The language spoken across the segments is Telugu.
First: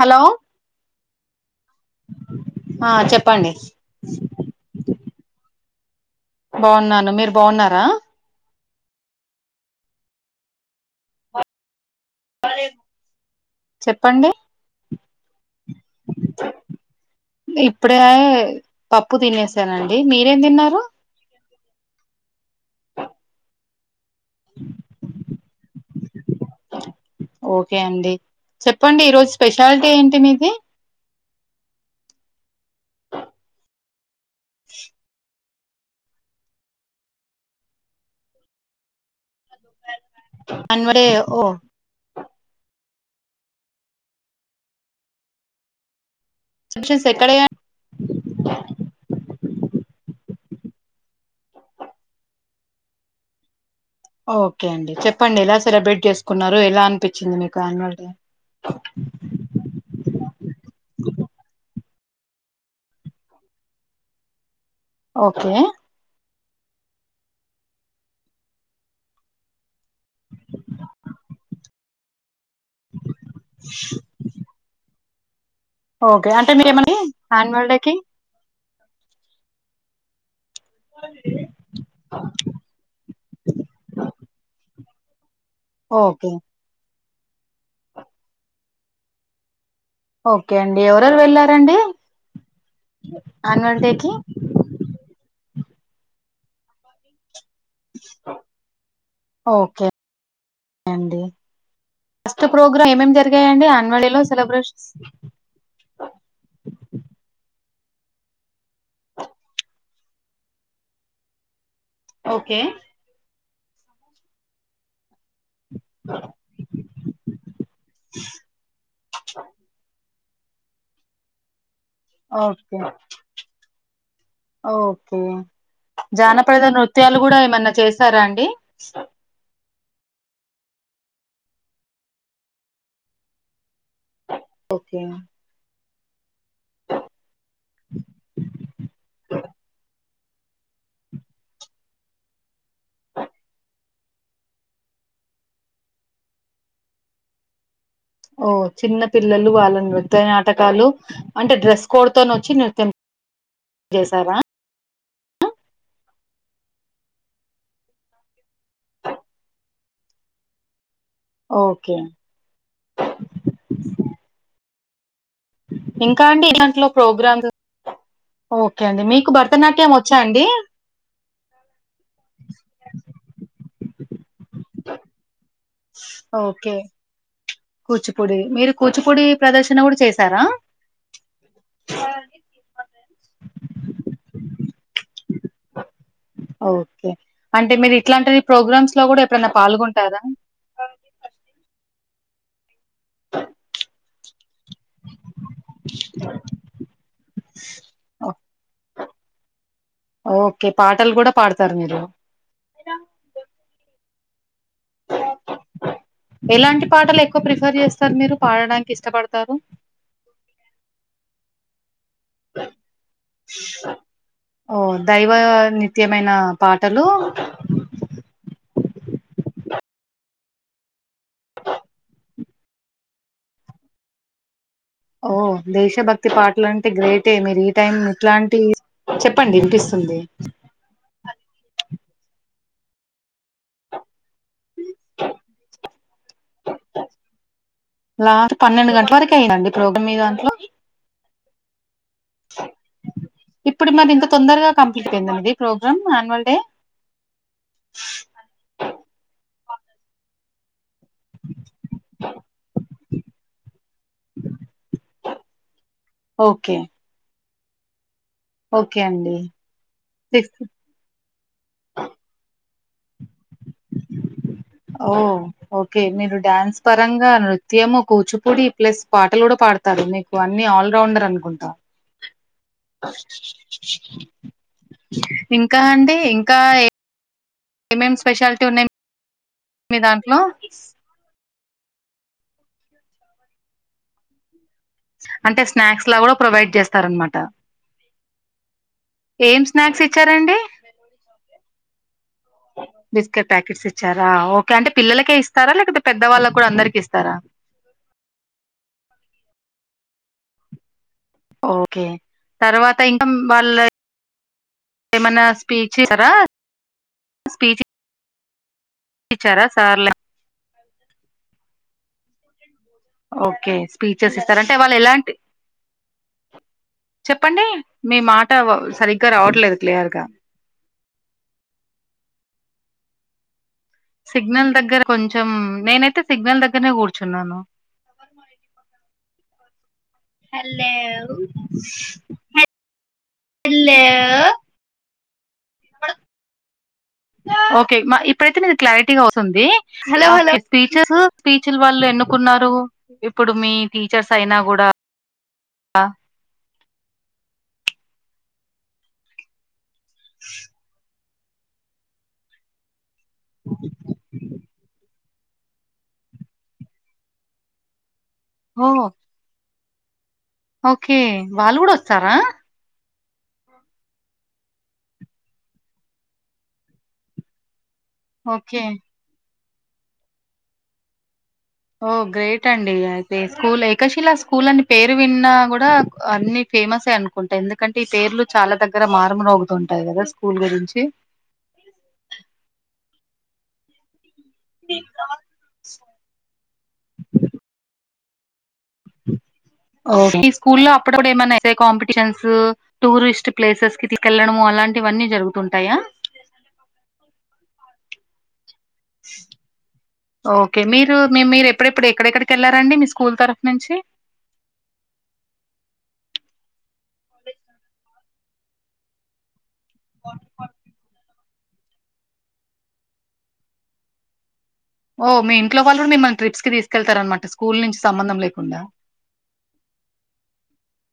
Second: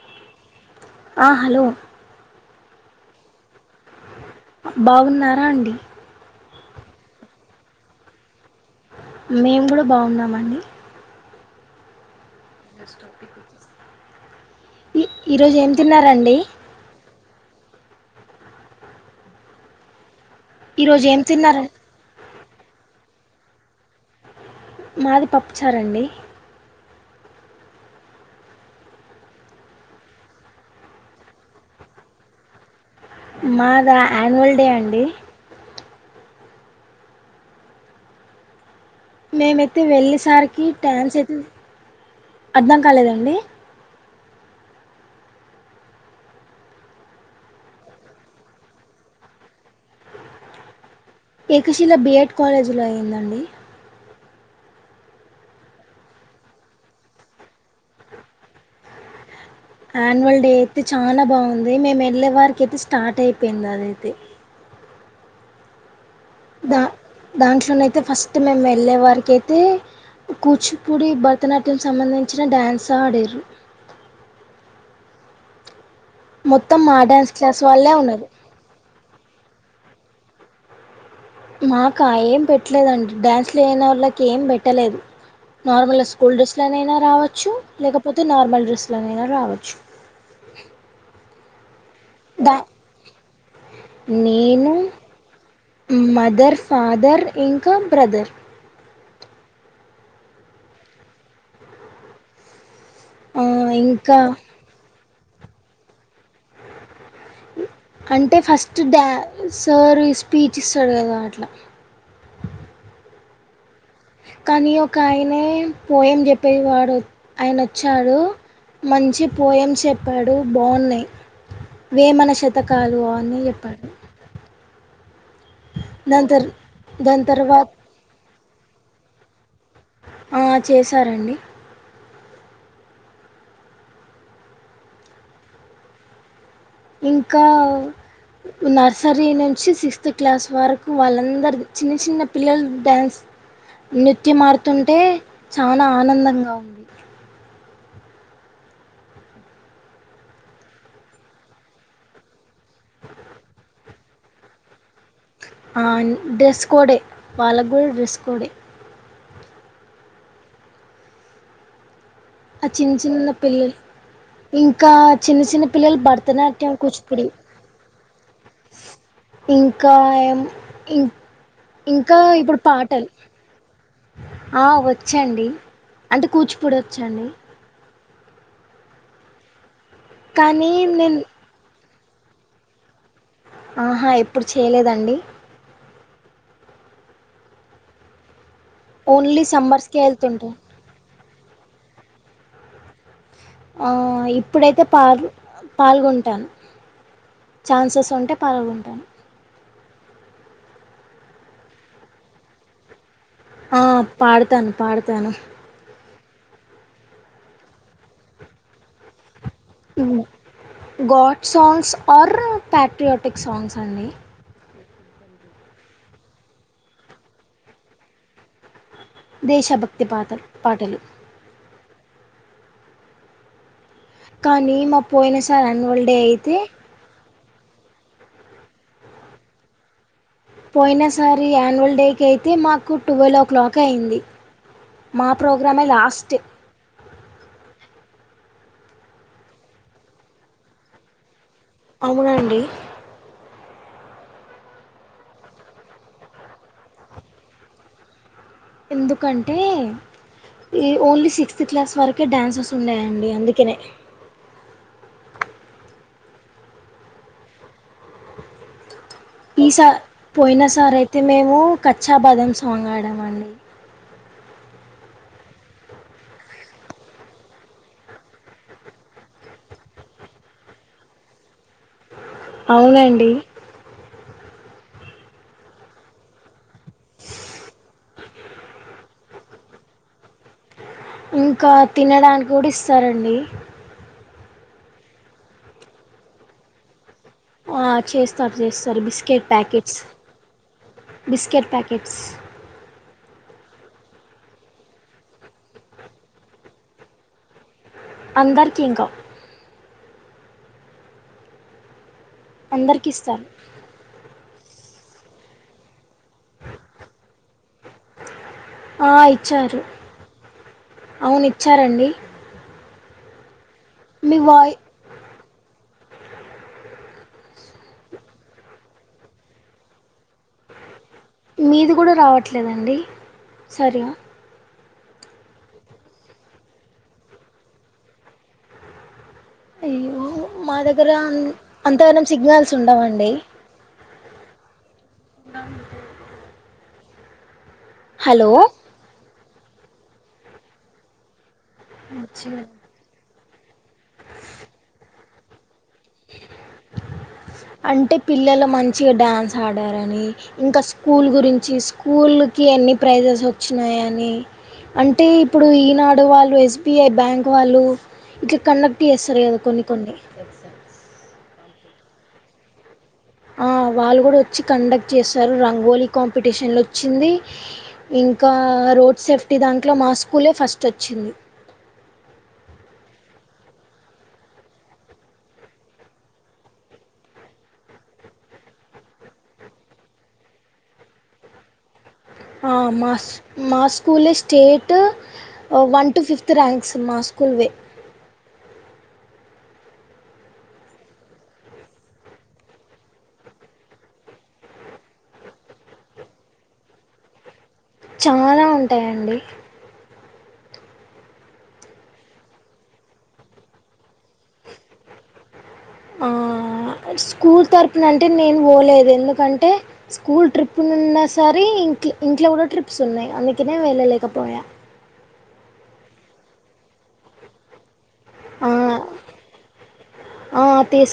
హలో ఆ హలో ఆ చెప్పండి బాగున్నారా అండి బాగున్నాను మీరు బాగున్నారా మేము కూడా బాగున్నామండి చెప్పండి ఈ ఈరోజు ఏం తిన్నారండి ఇప్పుడే పప్పు తినేసానండి మీ ఈరోజు ఏం తిన్న మాది పప్పుచారండి ఓకే అండి చెప్పండి ఈరోజు స్పెషాలిటీ ఏంటి మీది మాద యాన్యువల్ డే అండి మేమైతే వెళ్ళేసరికి అన్యువల్ డే ట్యాన్స్ అయితే ఓ అర్థం కాలేదండి రసెప్షన్స్ ఎక్కడ ఏకశిల బిఎడ్ కాలేజీలో అయ్యిందండి ఓకే అండి చెప్పండి ఎలా సెలబ్రేట్ చేసుకున్నారు ఎలా అనిపించింది మీకు యన్యువల్ డే ఆన్యువల్ డే అయితే చాలా బాగుంది మేమ తెల్లవారికి అయితే స్టార్ట్ అయిపోయింది అదైతే ఓకే దా దాంట్లోన అయితే ఫస్ట్ మేము వెళ్ళే వారకి అయితే కూచిపూడి భరతనాట్యం సంబంధించిన డ్యాన్స్ ఆడారు ఓకే అంటే మొత్తం మీరేమని మా డ్యాన్స్ క్లాస్ యాన్యువల్ డే వాళ్ళే కి ఉన్నరు మాకు ఏం పెట్టలేదండి డ్యాన్స్ల లెనోలకి ఏం పెట్టలేదు నార్మల్గా ఓకే స్కూల్ డ్రెస్లనైనా రావచ్చు లేకపోతే నార్మల్ డ్రెస్లునైనా రావచ్చు ఓకే అండి ఎవరెరు వెళ్లారండి దా కి నేను మదర్ ఫాదర్ ఇంకా బ్రదర్ ఒకే అండి ఏమేం ఆ జరిగయండి యానూవల్ ఇంకా డేలో సెలబ్రేషన్స్ అంటే ఫస్ట్ సార్ స్పీచ్ ఇస్తాడు కదా అట్లా ఓకే కానీ ఒక పో చెప్పేవాడు ఆయన వచ్చాడు మంచి పోయమ్ [unintelligible] చెప్పాడు బాగున్నాయి వేమన ఓకే శతకాలు అని చెప్పాడు ఓకే దాని తర్ జానపద నృత్యాలు దాని కూడా తర్వాత ఏమన్నా చేసారా అండి స ఆ చేశారండి ఒకే ఇంకా నర్సరీ నుంచి సిక్స్త్ క్లాస్ వరకు వాళ్ళందరు చిన్న చిన్న పిల్లలు డ్యాన్స్ నృత్యం ఆడుతుంటే చాలా ఆనందంగా ఉంది ఓ చిన్న పిల్లలు వాళ్ళ నృత్య నాటకాలు అంటే డ్రెస్ కోడ్ తన వచ్చి చేసార ఆ డ్రెస్ కోడే వల్ల కూడ డ్రెస్ కోడే ఒకే ఆ చిన్న చిన్న పిల్లలు ఇంకా చిన్న చిన్న పిల్లలు ఇంకా అండి భరతనాట్యలు దాంట్లో కూచిపుడి ప్రోగ్రామ్స్ ఓకే అండి మీకు భరతనాట్యం ఇంకా వచ్చా ఏం అండి ఇం ఇంకా ఇప్పుడు పాటలు ఆ వచ్చండి అంటే ఓకే కూచిపూడి వచ్చండి కూచిపూడి మీరు కూచిపూడి ప్రద కానీ నేను ఆహా ఎప్పుడు చేయలేదండి ఓకే అంటే మీరు ఇట్లాంటిది ప్రోగ్రామ్స్ లో కూడా ఓన్లీ ఎప్పుడన్న సమ్మర్స్కే పాల్గొంటార వెళ్తుంటాను ఆ ఇప్పుడైతే పాల్ పాల్గొంటాను ఛాన్సెస్ ఉంటే ఓ- పాల్గొంటాను ఓకే పాటలు కూడా పాడతారు మీరు ఆ పాడతాను పాడతాను ఎలాంటి పాటలు ఎక్కువ ప్రిఫర్ చేస్తారు మీరు పాడడానికి ఇష్టపడతారు god songs or patriotic songs అండి ఓ దైవ నిత్యమైన పాటలూ దేశభక్తి పాతలు పాటలు కానీ మా పోయిన సార్ అన్వల్ డే అయితే తే మీరు ఈ టైం ఇట్లాంటి చెప్పండి వినిపిస్తుంది పోయిన సారి యాన్యువల్ డేకి అయితే మాకు ట్వుల్వ్ఓ క్లాక్ అయింది మా ప్రోగ్రామే లాస్ట్ లా పన్నెండు గంటల వరకు అయిందండి ప్రోగ్రాం మీ దాంట్లో అవునండి ఇప్పుడు మరి ఇంత తొందరగా కంప్లీట్ అయిందండి ప్రోగ్రామ్ ఆన్యువల్ డే ఎందుకంటే ఈ ఓన్లీ సిక్స్త్ క్లాస్ వరకే డాన్సెస్ ఉన్నాయండి అందుకనే ఓకే ఓకే అండి ఈసా పోయిన సిక్స్త్ సార్ అయితే మేము కచ్చా బదం సాంగ్ [unintelligible] ఆడామండి ఓ ఓకే మీరు డ్యాన్స్ పరంగా నృత్యము కూచిపూడి ప్లస్ పాటలు కూడా పాడు తరు మీకు అన్నీ ఆల్రౌండర్ అనుకుంటా అవునండి ఇంకా అండి ఇంకా ఏ ఏమేమి స్పెషాలిటీ ఉన్నాయి మీ దాంట్లో ఇంకా తినడానికి కూడా ఇస్తారండి అంటే స్నాక్స్ లా కూడా ప్రొవైడ్ చేస్తారనమాట ఆ చేస్తారు చేస్తారు బిస్కెట్ ఏం ప్యాకెట్స్ స్నాక్స్ ఇచ్చారండి బిస్కెట్ ప్యాకెట్స్ బిస్కెట్ ప్యాకెట్స్ ఇచ్చారా ఓకే అంటే పిల్లలకే ఇస్తారా లేకపోతే పెద్ద వాళ్ళకి కూడా అందరికి ఇస్తారా అందర్కి ఇంకా ఓకే తర్వాత అందరికి ఇంకా ఇస్తారు వాళ్ళ ఏమనా స్పీచ్ ఇస్తారా స్పీచ్ ఆ ఇచ్చారా ఇచ్చారు సార్లు అవును ఇచ్చారండి ఓకే స్పీచెస్ మీ ఇస్తార్ వాయి అంటే వాళ్ళు ఎలాంటి చెప్పండి మీ మాట సరిగ్గా రావట్లేదు క్లియర్గా మీది కూడా రావట్లేదండి సరిగా సిగ్నల్ దగ్గర కొంచం నేనైతే సిగ్నల్ దగ్గరనే కూర్చున్నాను అయ్యో మా హలో దగ్గర అన్- అంతగానం హ హలో [unintelligible] సిగ్నల్స్ ఉండవండి లో ఇప్పుడు ఓకే హలో ఇప్పుడైతే మీది క్లారిటీగా వ స్తోంది [unintelligible] హాలో హలో టీచర్ టీచలు వాళ్ళు వచ్చింది ఎన్నుకున్నారు ఇప్పుడు మీ టీచర్స్ అయినా కూడా అంటే పిల్లలు మంచిగా డ్యాన్స్ ఆడారని ఇంకా స్కూల్ గురించి స్కూల్ కి ఎన్ని ప్రైజెస్ వచ్చినాయి అని అం అంటే ఇప్పుడు ఈనాడు వాళ్ళు ఎస్ బి ఐ బ్యాంక్ వాళ్ళు ఇట్లా ఓ కండక్ట్ చేస్తారు కదా కొన్ని కొన్ని ఓకే వాళ్ళు కూడా వస్తారా ఆ వాళ్ళు కూడా వచ్చి కండక్ట్ చేస్తారు రంగోలీ కాంపిటీషన్ లో వచ్చింది ఇంకా ఓకే రోడ్ సేఫ్టీ దాంట్లో మా స్కూలే ఫస్ట్ వచ్చింది ఓ గ్రేట్ అండి అయితే స్కూల్ ఏకశిలా స్కూల్ అని పేరు విన్నా కూడా అన్ని ఫేమస్ ఏ అనుకుంటా ఎందుకంటే ఈ పేర్లు చాలా దగ్గర మారు మ్రోగుతుంటాయి కదా స్కూల్ గురించి. ఆ మాస్ మా స్కూలేస్ state, one two fifth ranks మా స్కూల్ వే ఈ స్కూల్లో అప్పుడప్పుడు ఏమన్నా ఎస్సే కాంపిటీషన్స్, టూరిస్ట్ ప్లేసెస్ కి తీసుకెళ్ళడం అలా అలాంటివన్నీ జరుగుతుంటాయా చాలవు ఓకే మీరు మీ మీరు ఎప్పుడెప్పుడు ఎక్కడెక్కడికి వెళ్లారంండి మీ స్కూల్ తరఫు నుంచి ఆ స్కూల్ తర్పున అంట్ టే నేను పోలేదు ఎందుకంటే స్కూల్ ట్రిప్ నున్న సారి ఇం ఇంట్లో కూడా ట్రిప్స్ ఉన్నాయి అందుకనే వెళ్ళలేకపోయా. ఓ మీ ఇంట్ వాళ్ళు మిమ్మల్ ట్రిప్స్ కి తీకెళ్తారనమాట స్కూల్ నుంచి సంబంధము ఆ లేకుండా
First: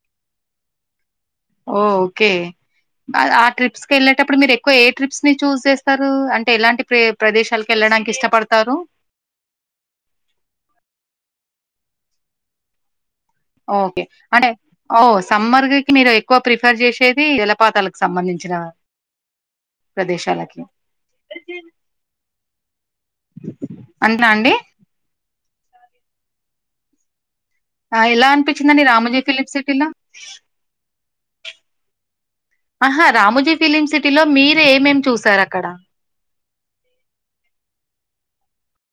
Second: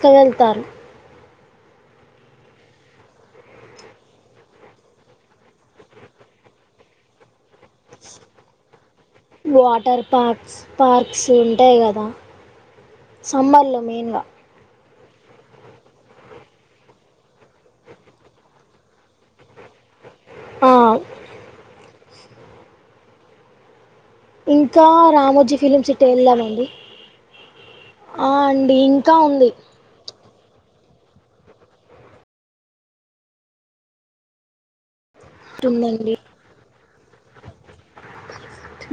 క్క వెళ్తారు ఓ ఓకే ఆ ట్రిప్స్ కి వెళ్ళేటప్పుడు మీరు ఎక్కువ ఏ ట్రిప్స్ ని చూస్ చేస్తారు అంటే ఎలాంటి ప్రే ప్రదేశాలు వాటర్ పార్క్స్, పార్క్స్ ఉ టాయి కదా సమ్మర్లో మెయిన్గా ఓ సమ్మర్కి మీరు ఎక్కువ ప్రిఫర్ చేసేది జలపాతాలకు సంబంధించినవ ప్రదేశాలకు ఆ ఇంకా రామోజీ ఫిలిమ్ సిటీ వెళ్దామండి. ఆ ఎలా అనిపించిందండి రామజీ ఉంది ఫిలిప్ సిటీలో ఆహా రామోజీ ఫిలిమ్ సిటీలో మీరే ఏమేం చూస్ శారు అక్కడ. ఉందండి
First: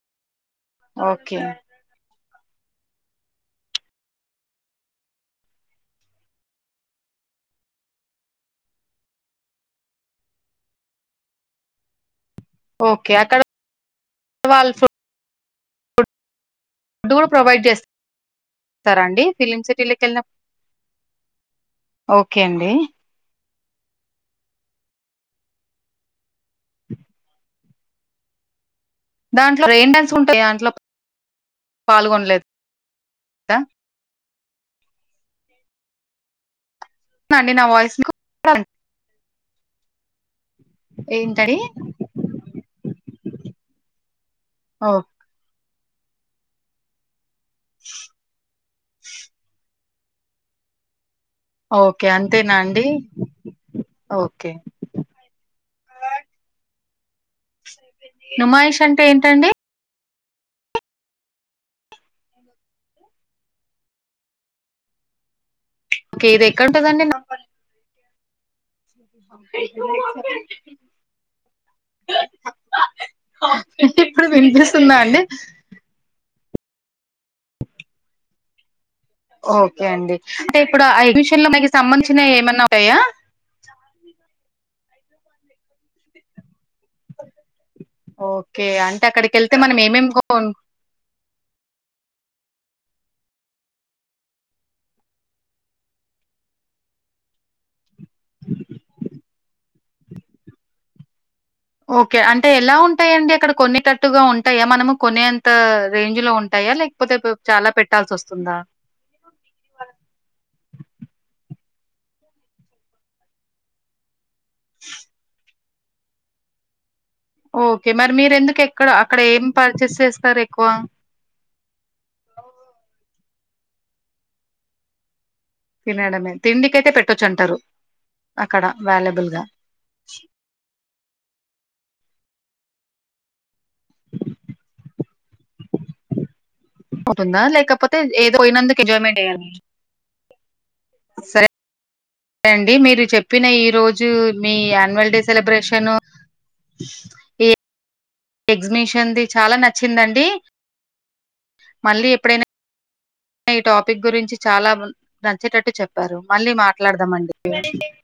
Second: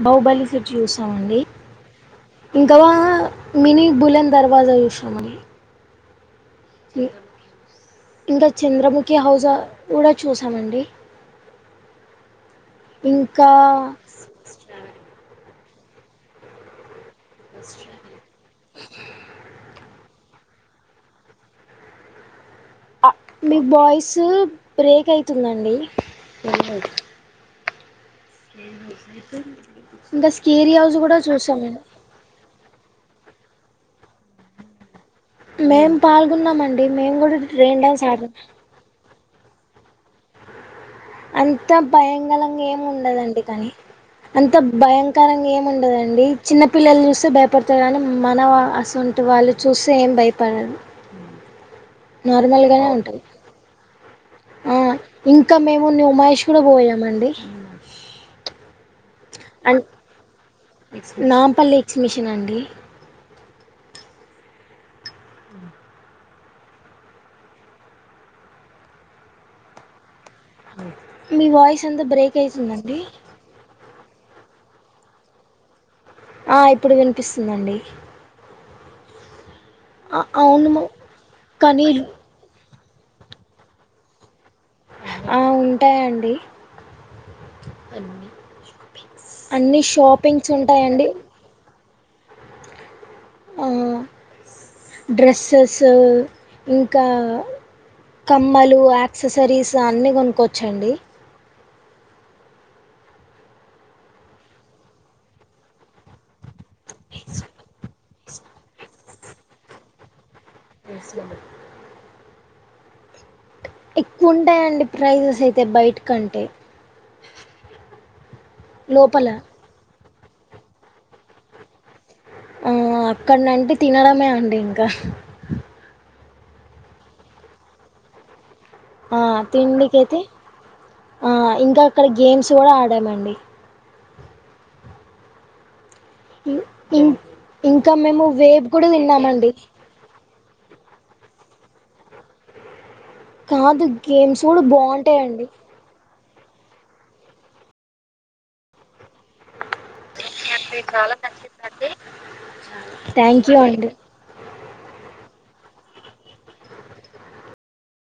బహుబలి సెట్ ఓకే. చూసామండి. ఇంకదా మినీ బులెన్ దర్వాజా చూసినం అని ఇ ఇంక చంద్రముఖి హౌజా కూడా చూసామండి ఓకే. అక్కడ ఇంకా వాళ్ళు డూల ప్రొవైడ్ చేస్త స్తార అండి ఫిలిమ్ సిటీలేకి వెళ్ళిన ఓకే అండి మీ బాయిస్ బ్రేక్ అయితుందండి. దాంట్లో రెయిన్ డాన్స్ ఇంకా ఉంటాయి దాంట్లో స్కేరి హౌస్ కూడా చూసాం మేము ద మేం పాల్గొన్నామండి మేము కూడా అండి నా రెయిన్ వాయిస్ డాన్స్ మీకు ఆడినం ఏంటండి అంత భయంకలంగా ఏమి ఉండదండి కానీ అంత ఓ భయంకరంగా ఏం ముండదండి చిన్న పిల్లలు చూస్తే భయపడుతరు కానీ మన సొంటి వాళ్ళు చూస్తే ఏం భయపడను. ఓకే అంతేనా నార్మల్ అండి గానే ఉంటది. ఓకే ఆ ఇంకా మేము ను మహేష్ కూడా పోయామండి. నుమయిష్ అంటే ఎంత అంట్ నాంపల్లి ఎక్సిమిషన్ అండి. ఓకే ఇది ఎక్కడుంటదిఅండి నాంపల్లి [unintelligible] మీ వాయిస్ అంత బ్రేక్ అవుతుందండి. మీకిప్పుడు వినిపిస్తుందా అండి. ఆ ఇప్పుడు వినిపిస్తుందండి. ఓకే అండి ఆ అంటే ఇప్పుడు అవును అడ్మిషన్ లోకి కానీ సంబంధించిన ఏమన్నా అట్టయా ఆ ఉంటాయండి ఓకే అంటే అక్కడికి వెళ్తే మనం అన్ని ఏమేమి కొన్- షాపింగ్స్ ఉంటాయండి ఆ డ్రెస్సెస్ ఇంకా కమ్మలు యాక్సెసరీస్ అన్ని కొనుక్కోచ్చండి ఓకే అంటే ఎలా ఉంటాయండి అక్కడ కొన్నిటట్టుగా ఉంటాయా మనము కొనేంత రేంజ్ లో ఉం ఉంటాయా లేకపోతే చాలా పెట్టాల్సి వస్తుందా ఎస్ల ఉంటాయండి ప్రైజెస్ అయితే బయట కంటే ఓకే మరి మీర ఎందుకు ఎక్కడ అక్కడ లోపల ఏం పర్చేస్ చేస్త ఎక్కువ ఆ అక్కడినండి తినడమే అండి ఇంకా తినడమే తిండికి అయితే పెట్టచ్చు అంటారు ఆ తిండికితి అయితే ఆ ఇంకా అక్కడ గేమ్స్ కూడా ఆడామండి ఇం ఉంటుందా ఇంకా లేకపోతే మేము ఏదో వేపు పోయినందుకు కూడా ఎంజాయ్మెంట్ తిన్నామండి సరే అండి మీరు చెప్పినా ఈ కాదు రోజు గేమ్స్ మీ కూడా అన్యువల్ డే బాగుంటాయండి సెలబ్రేషన్ ఈ ఎగ్జిబిషన్ది చాలా నచ్చిందండి మళ్ళీ ఎప్పుడైనా థ్యాంక్ యూ ఈ అండి టాపిక్ గురించి చాలా నచ్చేటట్టు చెప్పు చెప్పారు మళ్ళీ మాట్లాడదాంమండి